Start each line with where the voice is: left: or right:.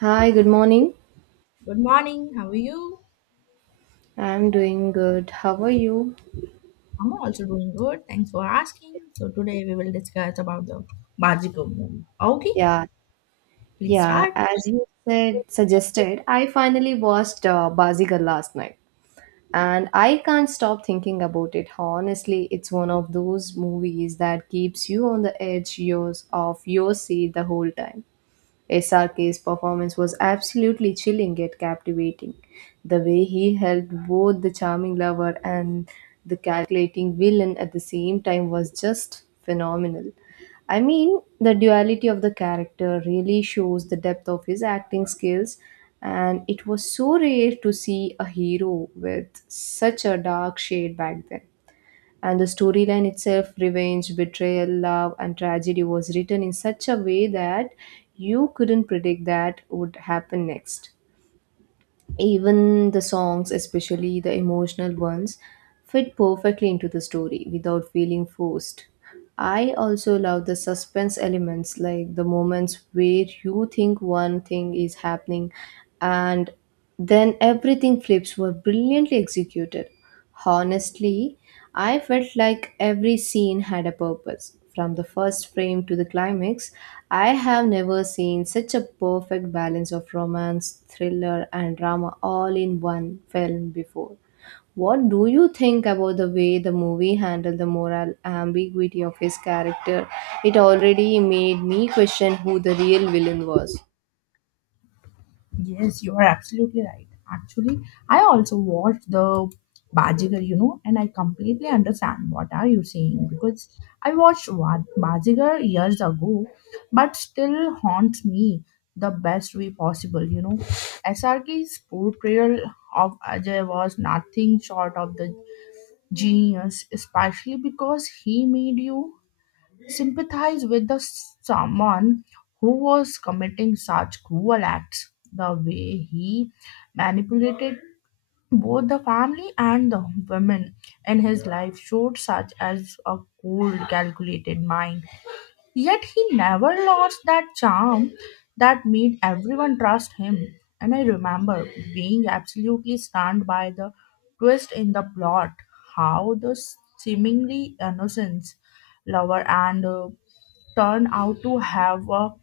right: Hi, good morning.
left: Good morning. How are you?
right: I'm doing good. How are you?
left: I'm also doing good. Thanks for asking. So today we will discuss about the Bajiko movie. Okay,
right: Yeah,
left: please
right: yeah.
left: start.
right: As you said, suggested, I finally watched Bazigar last night, and I can't stop thinking about it. Honestly, it's one of those movies that keeps you on the edge yours of your seat the whole time. SRK's performance was absolutely chilling yet captivating. The way he held both the charming lover and the calculating villain at the same time was just phenomenal. I mean, the duality of the character really shows the depth of his acting skills, and it was so rare to see a hero with such a dark shade back then. And the storyline itself, revenge, betrayal, love, and tragedy, was written in such a way that you couldn't predict that would happen next. Even the songs, especially the emotional ones, fit perfectly into the story without feeling forced. I also love the suspense elements, like the moments where you think one thing is happening and then everything flips, were brilliantly executed. Honestly, I felt like every scene had a purpose. From the first frame to the climax, I have never seen such a perfect balance of romance, thriller, and drama all in one film before. What do you think about the way the movie handled the moral ambiguity of his character? It already made me question who the real villain was.
left: Yes, you are absolutely right. Actually, I also watched the Bajigar, and I completely understand what are you saying because I watched Bajigar years ago, but still haunts me the best way possible. SRK's portrayal of Ajay was nothing short of the genius, especially because he made you sympathize with the someone who was committing such cruel acts. The way he manipulated both the family and the women in his life showed such as a cold, calculated mind. Yet he never lost that charm that made everyone trust him. And I remember being absolutely stunned by the twist in the plot, how the seemingly innocent lover and turn out to have a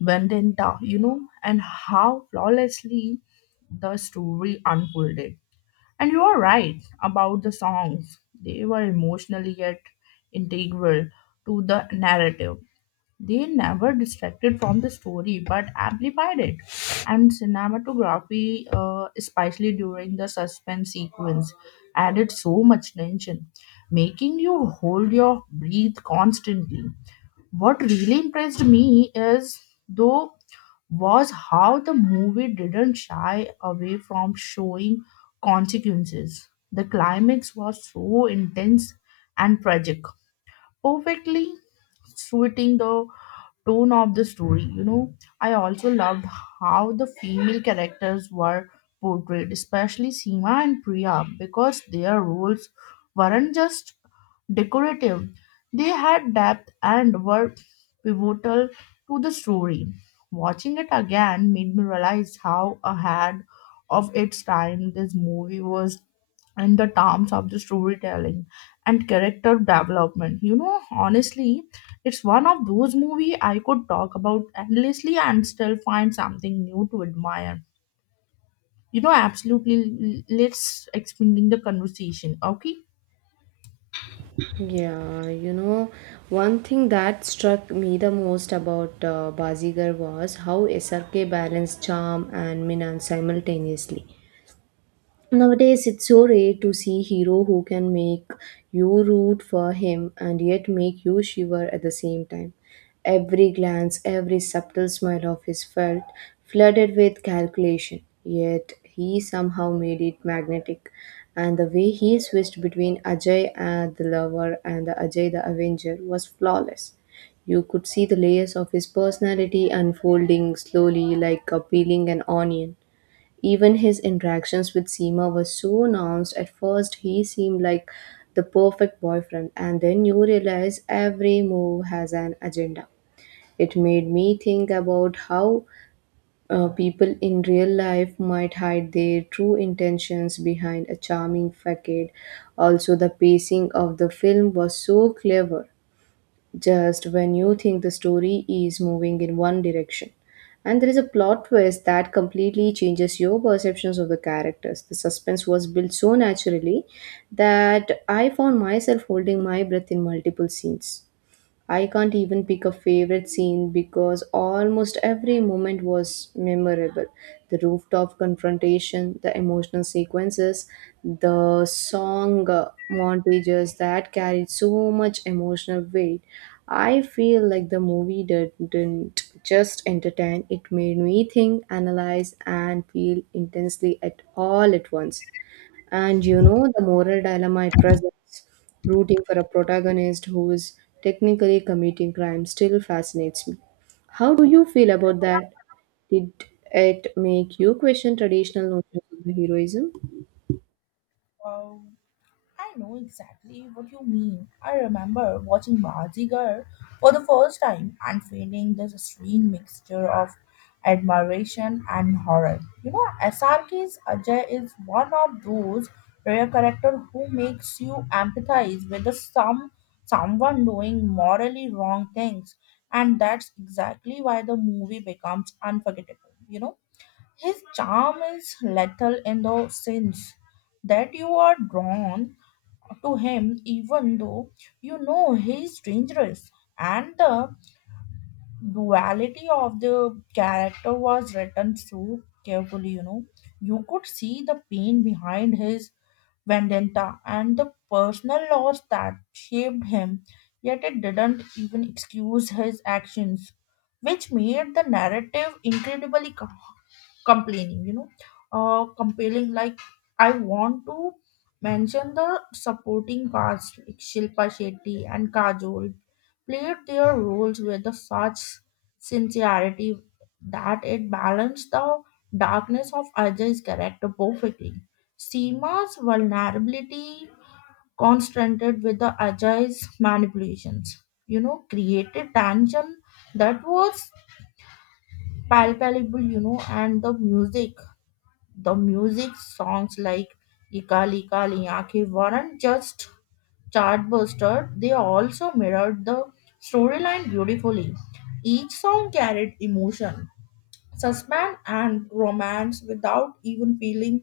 left: vendetta, and how flawlessly the story unfolded. And you are right about the songs; they were emotionally yet integral to the narrative. They never distracted from the story but amplified it. And cinematography, especially during the suspense sequence, added so much tension, making you hold your breath constantly. What really impressed me, is, though, was how the movie didn't shy away from showing consequences. The climax was so intense and tragic, perfectly suiting the tone of the story. You know, I also loved how the female characters were portrayed, especially Seema and Priya, because their roles weren't just decorative. They had depth and were pivotal to the story. Watching it again made me realize how ahead of its time this movie was in the terms of the storytelling and character development. Honestly, it's one of those movies I could talk about endlessly and still find something new to admire. Absolutely. Let's expanding the conversation. Okay.
right: Yeah, one thing that struck me the most about Bazigar was how SRK balanced charm and Minan simultaneously. Nowadays, it's so rare to see hero who can make you root for him and yet make you shiver at the same time. Every glance, every subtle smile of his felt flooded with calculation, yet he somehow made it magnetic. And the way he switched between Ajay and the lover and the Ajay the Avenger was flawless. You could see the layers of his personality unfolding slowly like a peeling an onion. Even his interactions with Seema were so nuanced. At first, he seemed like the perfect boyfriend, and then you realize every move has an agenda. It made me think about how people in real life might hide their true intentions behind a charming facade. Also, the pacing of the film was so clever just when you think the story is moving in one direction. And there is a plot twist that completely changes your perceptions of the characters. The suspense was built so naturally that I found myself holding my breath in multiple scenes. I can't even pick a favorite scene because almost every moment was memorable. The rooftop confrontation, the emotional sequences, the song montages that carried so much emotional weight. I feel like the movie didn't just entertain, it made me think, analyze, and feel intensely at all at once. And you know, the moral dilemma it presents, rooting for a protagonist who is technically committing crime, still fascinates me. How do you feel about that? Did it make you question traditional notions of the heroism?
left: Wow. I know exactly what you mean. I remember watching Bazigar for the first time and feeling this strange mixture of admiration and horror. You know, SRK's Ajay is one of those rare characters who makes you empathize with the some someone doing morally wrong things, and that's exactly why the movie becomes unforgettable. You know, his charm is lethal in the sense that you are drawn to him even though you know he is dangerous, and the duality of the character was written so carefully. You know, you could see the pain behind his vendetta and the personal loss that shaped him, yet it didn't even excuse his actions, which made the narrative incredibly complaining you know compelling. Like, I want to mention the supporting cast like Shilpa Shetty and Kajol played their roles with the such sincerity that it balanced the darkness of Ajay's character perfectly. Seema's vulnerability contrasted with the Ajay's manipulations, you know, created tension that was palpable, you know, and the music songs like "Ikali Kali" Liya Ki weren't just chartbuster, they also mirrored the storyline beautifully. Each song carried emotion, suspense, and romance without even feeling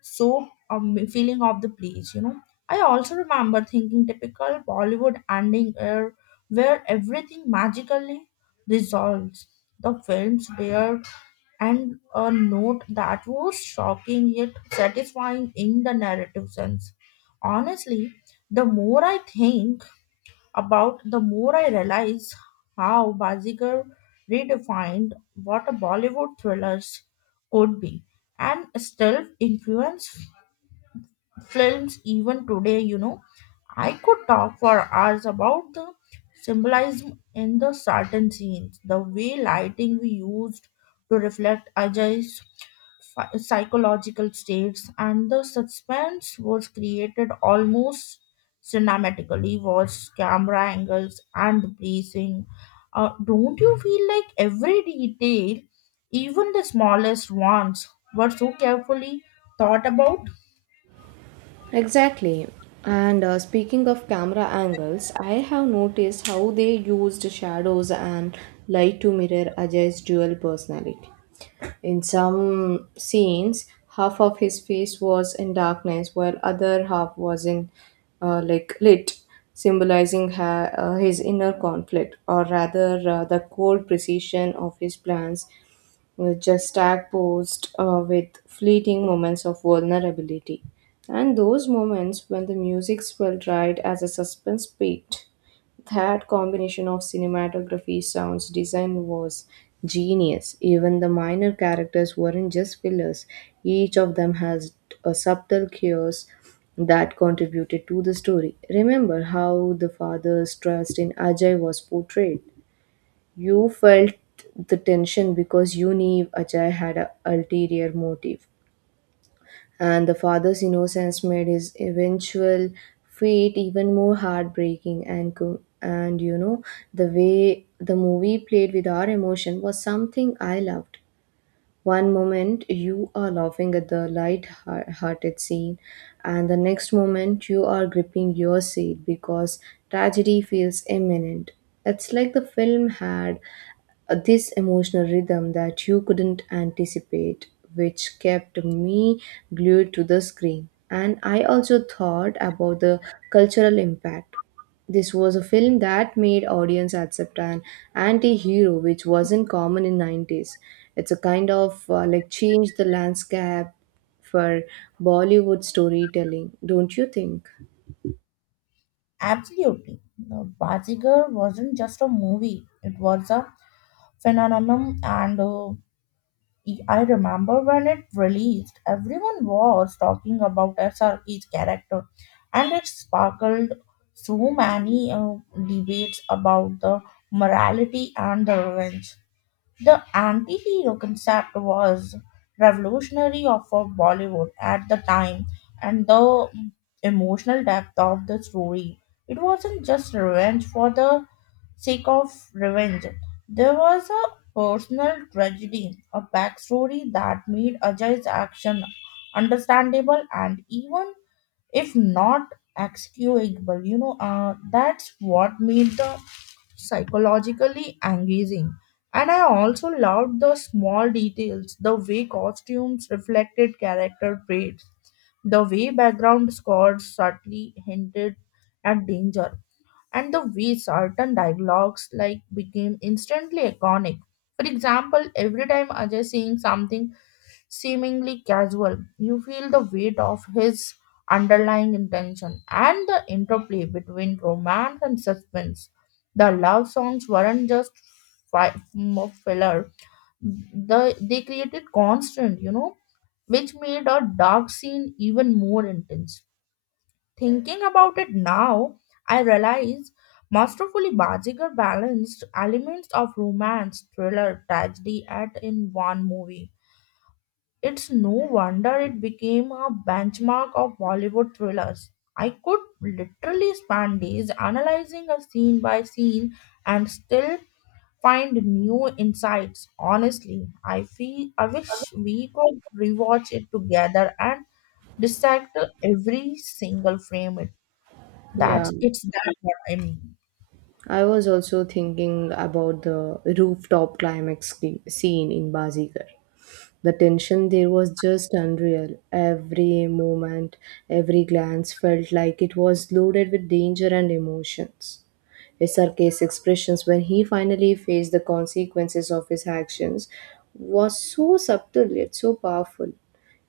left: so um, feeling of the place. You know, I also remember thinking typical Bollywood ending where everything magically resolves. The films were and a note that was shocking yet satisfying in the narrative sense. Honestly, the more I think about, the more I realize how Bazigar redefined what a Bollywood thrillers could be and still influence films even today, you know. I could talk for hours about the symbolism in the certain scenes, the way lighting we used to reflect Ajay's psychological states, and the suspense was created almost cinematically. Was camera angles and the breathing. Don't you feel like every detail, even the smallest ones, were so carefully thought about?
right: Exactly. And speaking of camera angles, I have noticed how they used shadows and light to mirror Ajay's dual personality. In some scenes, half of his face was in darkness, while other half was in like lit, symbolizing his inner conflict, or rather, the cold precision of his plans was just tag-posed with fleeting moments of vulnerability. And those moments when the music swelled right as the suspense peaked. That combination of cinematography, sounds, design was genius. Even the minor characters weren't just fillers, each of them has a subtle chaos that contributed to the story. Remember how the father's trust in Ajay was portrayed. You felt the tension because you knew Ajay had an ulterior motive and the father's innocence made his eventual fate even more heartbreaking. And the way the movie played with our emotion was something I loved. One moment you are laughing at the light hearted scene, and the next moment you are gripping your seat because tragedy feels imminent. It's like the film had this emotional rhythm that you couldn't anticipate, which kept me glued to the screen. And I also thought about the cultural impact. This was a film that made audience accept an anti-hero which wasn't common in 90s. It's a kind of like change the landscape for Bollywood storytelling, don't you think?
left: Absolutely. The Bajigar wasn't just a movie, it was a phenomenon, and I remember when it released, everyone was talking about SRK's character, and it sparkled so many debates about the morality and the revenge. The anti hero concept was revolutionary of Bollywood at the time, and the emotional depth of the story. It wasn't just revenge for the seek of revenge. There was a personal tragedy, a backstory that made Ajay's action understandable and even if not excusable, that's what made the psychologically engaging. And I also loved the small details, the way costumes reflected character traits, the way background scores subtly hinted at danger, and the way certain dialogues like became instantly iconic. For example, every time Ajay saying something seemingly casual, you feel the weight of his underlying intention and the interplay between romance and suspense. The love songs weren't just more filler; they created constant, you know, which made a dark scene even more intense. Thinking about it now, I realize Masterfully Bajigar balanced elements of romance, thriller, tragedy at in one movie. It's no wonder it became a benchmark of Bollywood thrillers. I could literally spend days analyzing a scene by scene and still find new insights. Honestly, I feel I wish we could rewatch it together and dissect every single frame.
right: Yeah,
left: That's it's that what I mean.
right: I was also thinking about the rooftop climax scene in Bazigar. The tension there was just unreal. Every moment, every glance felt like it was loaded with danger and emotions. His sarcastic expressions when he finally faced the consequences of his actions was so subtle yet so powerful.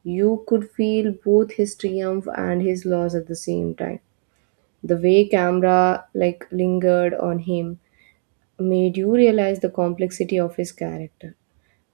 right: You could feel both his triumph and his loss at the same time. The way camera like lingered on him made you realize the complexity of his character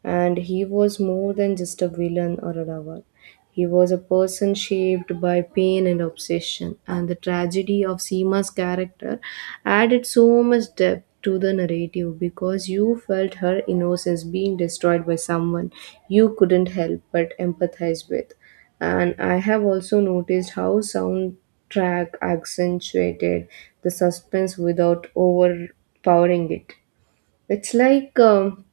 right: and he was more than just a villain or a lover. He was a person shaped by pain and obsession, and the tragedy of Seema's character added so much depth to the narrative because you felt her innocence being destroyed by someone you couldn't help but empathize with. And I have also noticed how soundtrack accentuated the suspense without overpowering it. It's like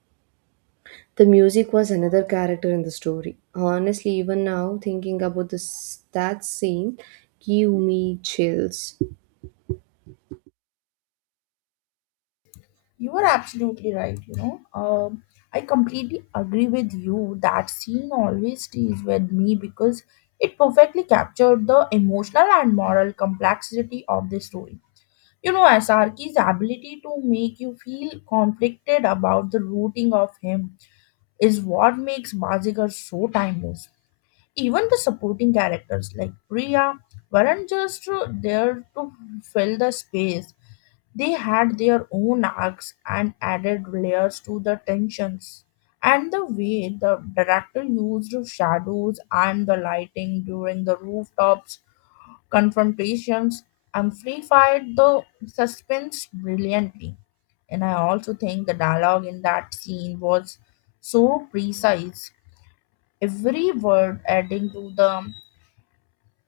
right: the music was another character in the story. Honestly, even now, thinking about this that scene give me chills.
left: You are absolutely right, I completely agree with you. That scene always stays with me because it perfectly captured the emotional and moral complexity of the story. You know, SRK's ability to make you feel conflicted about the rooting of him is what makes Bazigar so timeless. Even the supporting characters like Priya weren't just there to fill the space. They had their own arcs and added layers to the tensions. And the way the director used shadows and the lighting during the rooftops confrontations amplified the suspense brilliantly. And I also think the dialogue in that scene was so precise, every word adding to the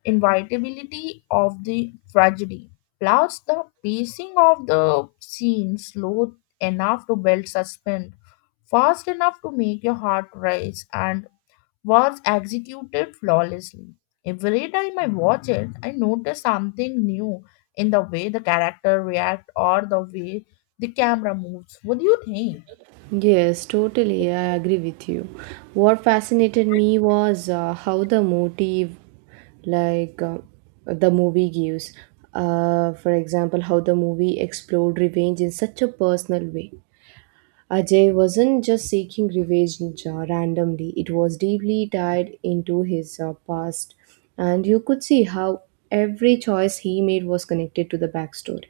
left: inevitability of the tragedy, plus the pacing of the scene slow enough to build suspense, fast enough to make your heart race, and was executed flawlessly. Every time I watch it, I notice something new in the way the character react or the way the camera moves. What do you think?
right: Yes, totally, I agree with you. What fascinated me was how the motive, like the movie gives. For example, how the movie explored revenge in such a personal way. Ajay wasn't just seeking revenge randomly, it was deeply tied into his past, and you could see how every choice he made was connected to the backstory.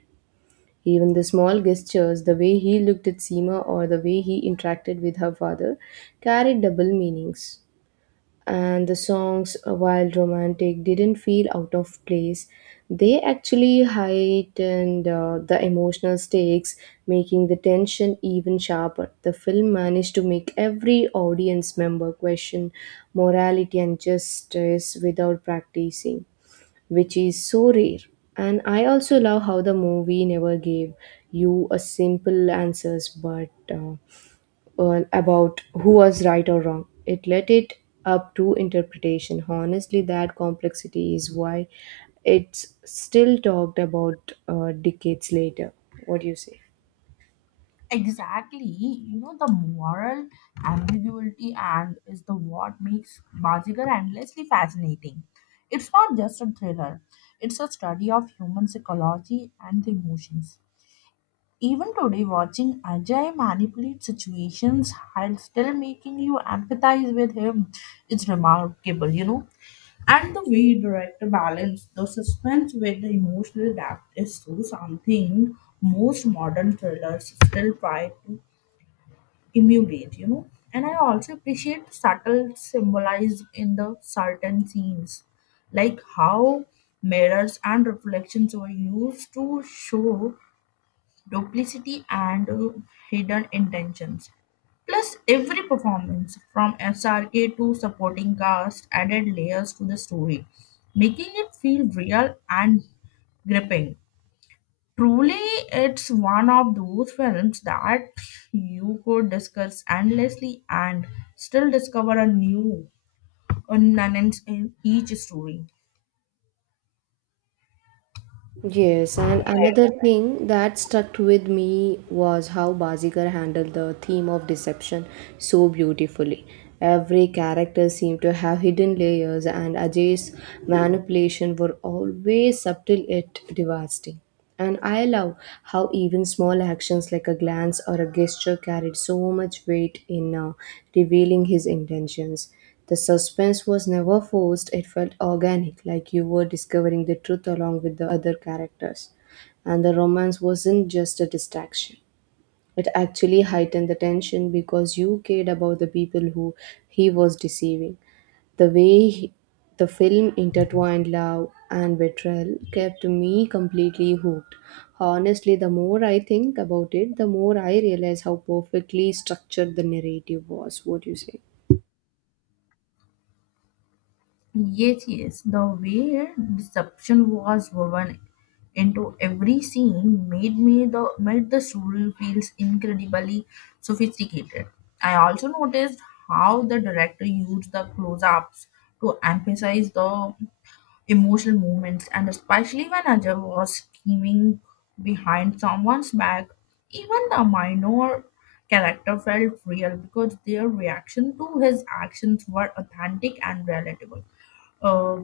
right: Even the small gestures, the way he looked at Seema or the way he interacted with her father, carried double meanings and the songs, while romantic, didn't feel out of place. They actually heightened the emotional stakes, making the tension even sharper. The film managed to make every audience member question morality and justice without practicing, which is so rare. And I also love how the movie never gave you a simple answers, but well, about who was right or wrong. It let it up to interpretation. Honestly, that complexity is why it's still talked about decades later. What do you say?
left: Exactly. You know, the moral ambiguity and is the what makes Bajigar endlessly fascinating. It's not just a thriller, it's a study of human psychology and the emotions. Even today, watching Ajay manipulate situations while still making you empathize with him is remarkable, you know. And the way director balance the suspense with the emotional depth is so something most modern thrillers still try to emulate, you know. And I also appreciate the subtle symbolism in the certain scenes, like how mirrors and reflections were used to show duplicity and hidden intentions. Plus, every performance from SRK to supporting cast added layers to the story, making it feel real and gripping. Truly, it's one of those films that you could discuss endlessly and still discover a new nuance in each story.
right: Yes, and another thing that stuck with me was how Bazigar handled the theme of deception so beautifully. Every character seemed to have hidden layers, and Ajay's manipulation were always subtle yet devastating. And I love how even small actions like a glance or a gesture carried so much weight in revealing his intentions. The suspense was never forced, it felt organic, like you were discovering the truth along with the other characters. And the romance wasn't just a distraction, it actually heightened the tension because you cared about the people who he was deceiving. The way the film intertwined love and betrayal kept me completely hooked. Honestly, the more I think about it, the more I realize how perfectly structured the narrative was. What do you say?
left: Yes, the way deception was woven into every scene made the story feels incredibly sophisticated. I also noticed how the director used the close-ups to emphasize the emotional moments, and especially when a judge was scheming behind someone's back, even the minor character felt real because their reaction to his actions were authentic and relatable. Uh,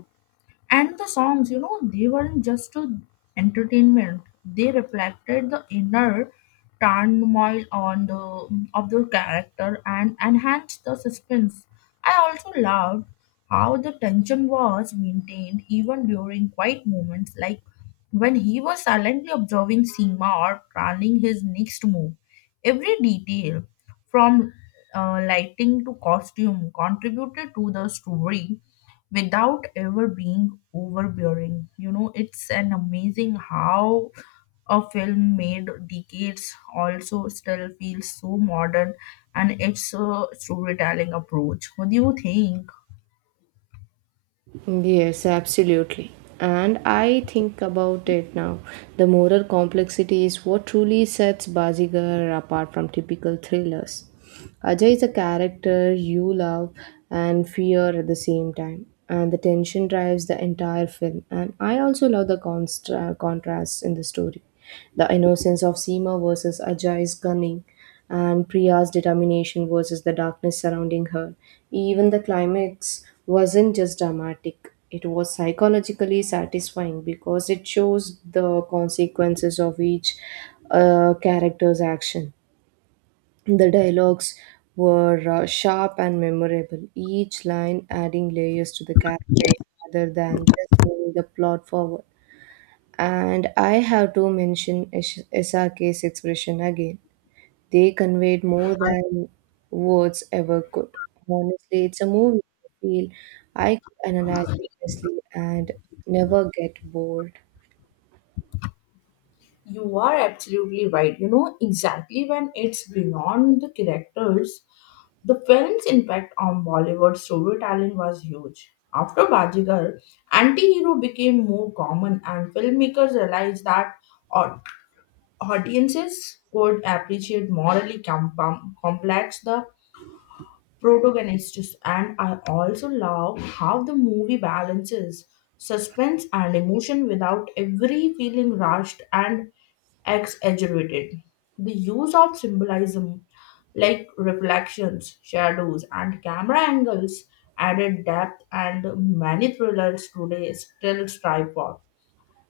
left: and the songs, you know, they weren't just to entertainment; they reflected the inner turmoil on the of the character and enhanced the suspense. I also loved how the tension was maintained even during quiet moments like when he was silently observing Seema or planning his next move, every detail, from lighting to costume, contributed to the story without ever being overbearing. You know, it's an amazing how a film made decades also still feels so modern and it's a storytelling approach. What do you think?
right: Yes, absolutely. And I think about it now. The moral complexity is what truly sets Bazigar apart from typical thrillers. Ajay is a character you love and fear at the same time, and the tension drives the entire film. And I also love the contrasts in the story. The innocence of Seema versus Ajay's cunning, and Priya's determination versus the darkness surrounding her. Even the climax wasn't just dramatic, it was psychologically satisfying because it shows the consequences of each character's action. The dialogues were sharp and memorable, each line adding layers to the characters rather than just moving the plot forward. And I have to mention Isake's expression again. They conveyed more than words ever could. Honestly, it's a movie I feel I could analyze endlessly and never get bored.
left: You are absolutely right. You know, exactly when it's beyond the characters, the film's impact on Bollywood storytelling was huge. After Bajigar, anti-hero became more common and filmmakers realized that au- audiences could appreciate morally complex the protagonists, and I also love how the movie balances suspense and emotion without every feeling rushed and exaggerated. The use of symbolism like reflections, shadows, and camera angles added depth, and many thrillers today still strive for.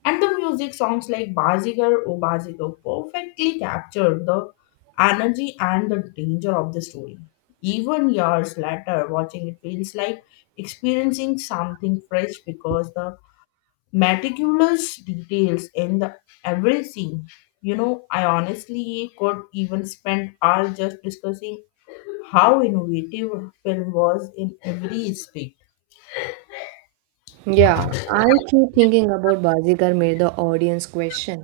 left: And the music songs like Bazigar O Bazigar perfectly captured the energy and the danger of the story. Even years later, watching it feels like experiencing something fresh because the meticulous details in the every scene, you know, I honestly could even spend hours just discussing how innovative film was in every aspect.
right: Yeah, I keep thinking about Bazigar made the audience question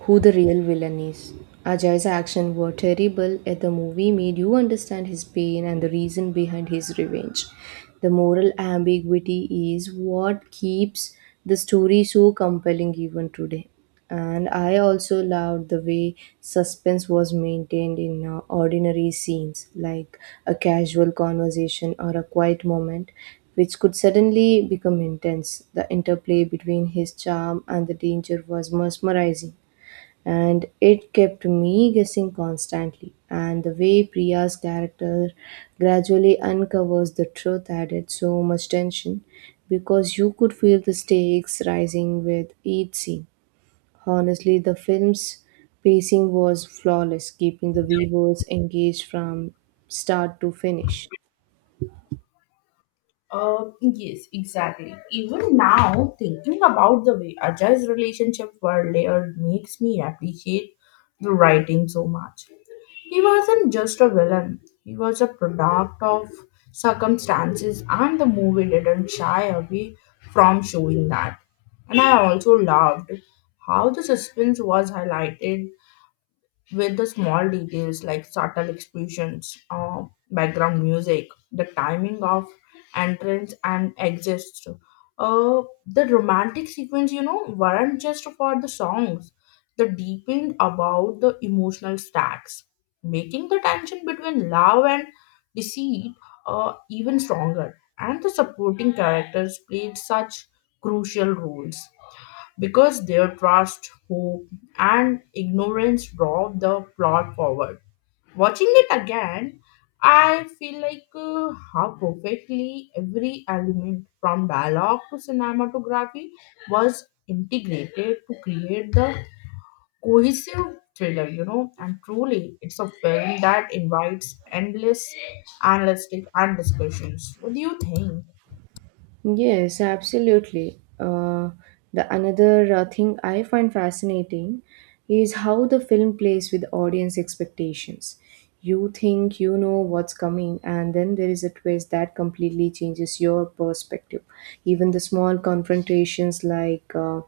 right: who the real villain is. Ajay's actions were terrible, yet the movie made you understand his pain and the reason behind his revenge. The moral ambiguity is what keeps the story so compelling even today. And I also loved the way suspense was maintained in ordinary scenes, like a casual conversation or a quiet moment, which could suddenly become intense. The interplay between his charm and the danger was mesmerizing, and it kept me guessing constantly. And the way Priya's character gradually uncovers the truth added so much tension because you could feel the stakes rising with each scene. Honestly, the film's pacing was flawless, keeping the viewers engaged from start to finish.
left: Yes, exactly. Even now, thinking about the way Ajay's relationship were layered makes me appreciate the writing so much. He wasn't just a villain, he was a product of circumstances, and the movie didn't shy away from showing that. And I also loved how the suspense was highlighted with the small details like subtle expressions, background music, the timing of entrance and exits. The romantic sequence, you know, weren't just for the songs. They deepened about the emotional stacks, making the tension between love and deceit even stronger. And the supporting characters played such crucial roles because their trust, hope, and ignorance drove the plot forward. Watching it again, I feel like how perfectly every element from dialogue to cinematography was integrated to create the cohesive thriller, you know. And truly, it's a film that invites endless analytic and discussions. What do you think?
right: Yes, absolutely. The another thing I find fascinating is how the film plays with audience expectations. You think you know what's coming, and then there is a twist that completely changes your perspective. Even the small confrontations like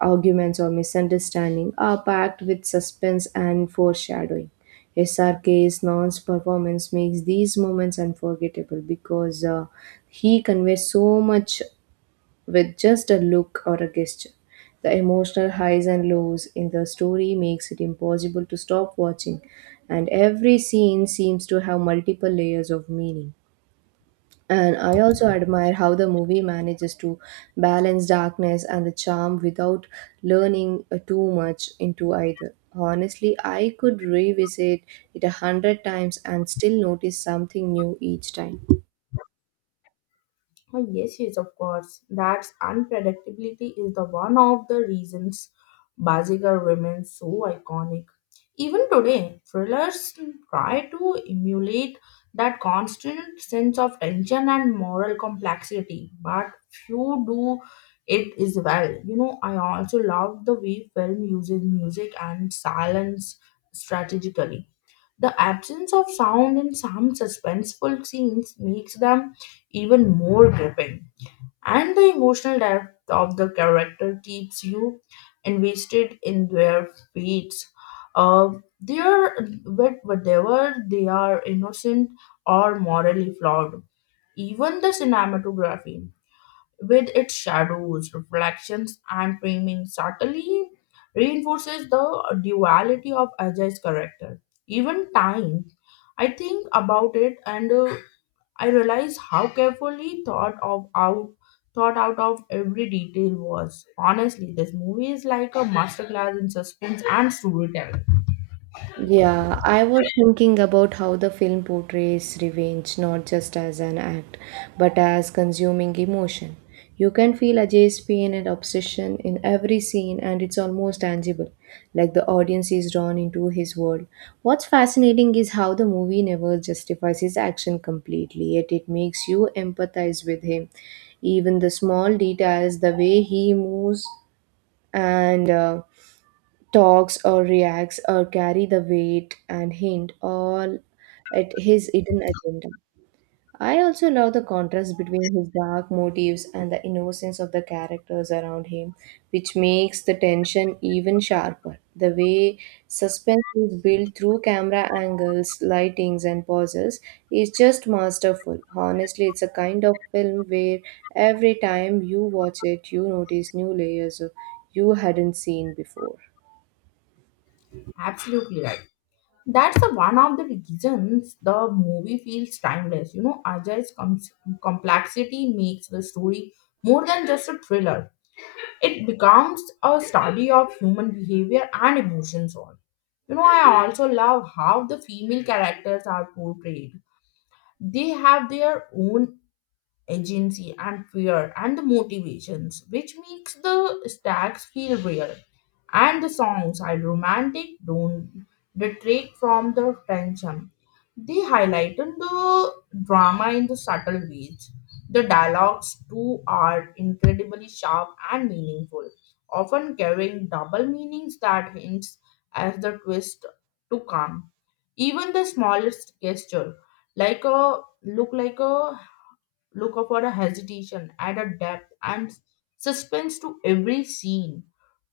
right: arguments or misunderstanding are packed with suspense and foreshadowing. S. R. K. 's Non's performance makes these moments unforgettable because he conveys so much with just a look or a gesture. The emotional highs and lows in the story makes it impossible to stop watching, and every scene seems to have multiple layers of meaning. And I also admire how the movie manages to balance darkness and the charm without learning too much into either. Honestly, I could revisit it a hundred times and still notice something new each time.
left: Oh, yes, of course. That's unpredictability is the one of the reasons Bazigar remains so iconic. Even today, thrillers try to emulate that constant sense of tension and moral complexity, but few do it as well. You know, I also love the way film uses music and silence strategically. The absence of sound in some suspenseful scenes makes them even more gripping, and the emotional depth of the character keeps you invested in their fates. Uh, Whether they are innocent or morally flawed. Even the cinematography, with its shadows, reflections, and framing, subtly reinforces the duality of Ajay's character. Even time I think about it and I realize how carefully thought out of every detail was. Honestly, this movie is like a masterclass in suspense and storytelling.
right: Yeah, I was thinking about how the film portrays revenge not just as an act, but as consuming emotion. You can feel Ajay's pain and obsession in every scene, and it's almost tangible, like the audience is drawn into his world. What's fascinating is how the movie never justifies his action completely, yet it makes you empathize with him. Even the small details, the way he moves, and talks or reacts or carry the weight and hint all at his hidden agenda. I also love the contrast between his dark motives and the innocence of the characters around him, which makes the tension even sharper. The way suspense is built through camera angles, lightings, and pauses is just masterful. Honestly, it's a kind of film where every time you watch it, you notice new layers of you hadn't seen before.
left: Absolutely right. That's the one of the reasons the movie feels timeless. You know, Ajay's complexity makes the story more than just a thriller. It becomes a study of human behavior and emotions. All, you know, I also love how the female characters are portrayed. They have their own agency and fear and motivations, which makes the stacks feel real. And the songs are romantic, don't detract from the tension. They highlighted the drama in the subtle ways. The dialogues too are incredibly sharp and meaningful, often carrying double meanings that hints at the twist to come. Even the smallest gesture, like a look for a hesitation, add a depth and suspense to every scene.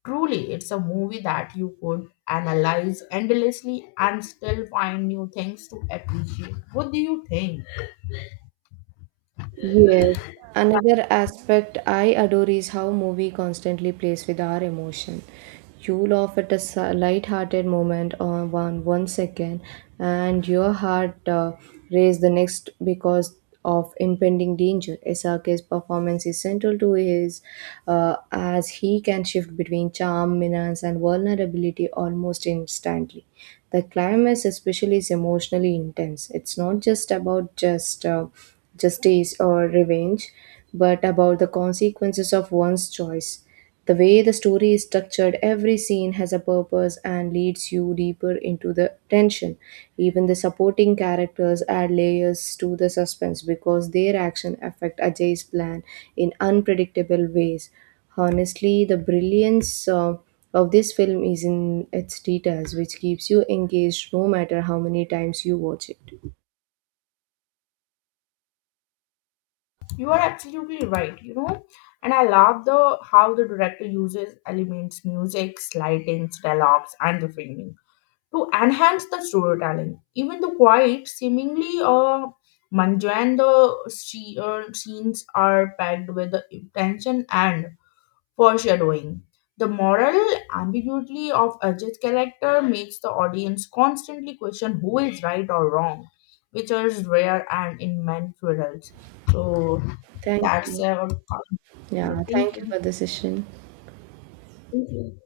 left: Truly, it's a movie that you could analyze endlessly and still find new things to appreciate. What do you think?
right: Yes. Another aspect I adore is how movie constantly plays with our emotion. You laugh at a light-hearted moment on one second, and your heart race the next because of impending danger. Isake's performance is central to his, as he can shift between charm, menace, and vulnerability almost instantly. The climax especially is emotionally intense. It's not just about justice or revenge, but about the consequences of one's choice. The way the story is structured, every scene has a purpose and leads you deeper into the tension. Even the supporting characters add layers to the suspense because their action affect Ajay's plan in unpredictable ways. Honestly, the brilliance of this film is in its details, which keeps you engaged no matter how many times you watch it.
left: You are absolutely right, you know. And I love the how the director uses elements, music, lightings, dialogues, and the framing to enhance the storytelling. Even the quiet, seemingly scenes are packed with the tension and foreshadowing. The moral ambiguity of Ajit's character makes the audience constantly question who is right or wrong, which is rare and in many thrillers. So
right: Thank
left: that's
right: you.
left: yeah.
right: Yeah,
left: Thank
right: thank you
left: you.
right: for the session.
left: Thank you.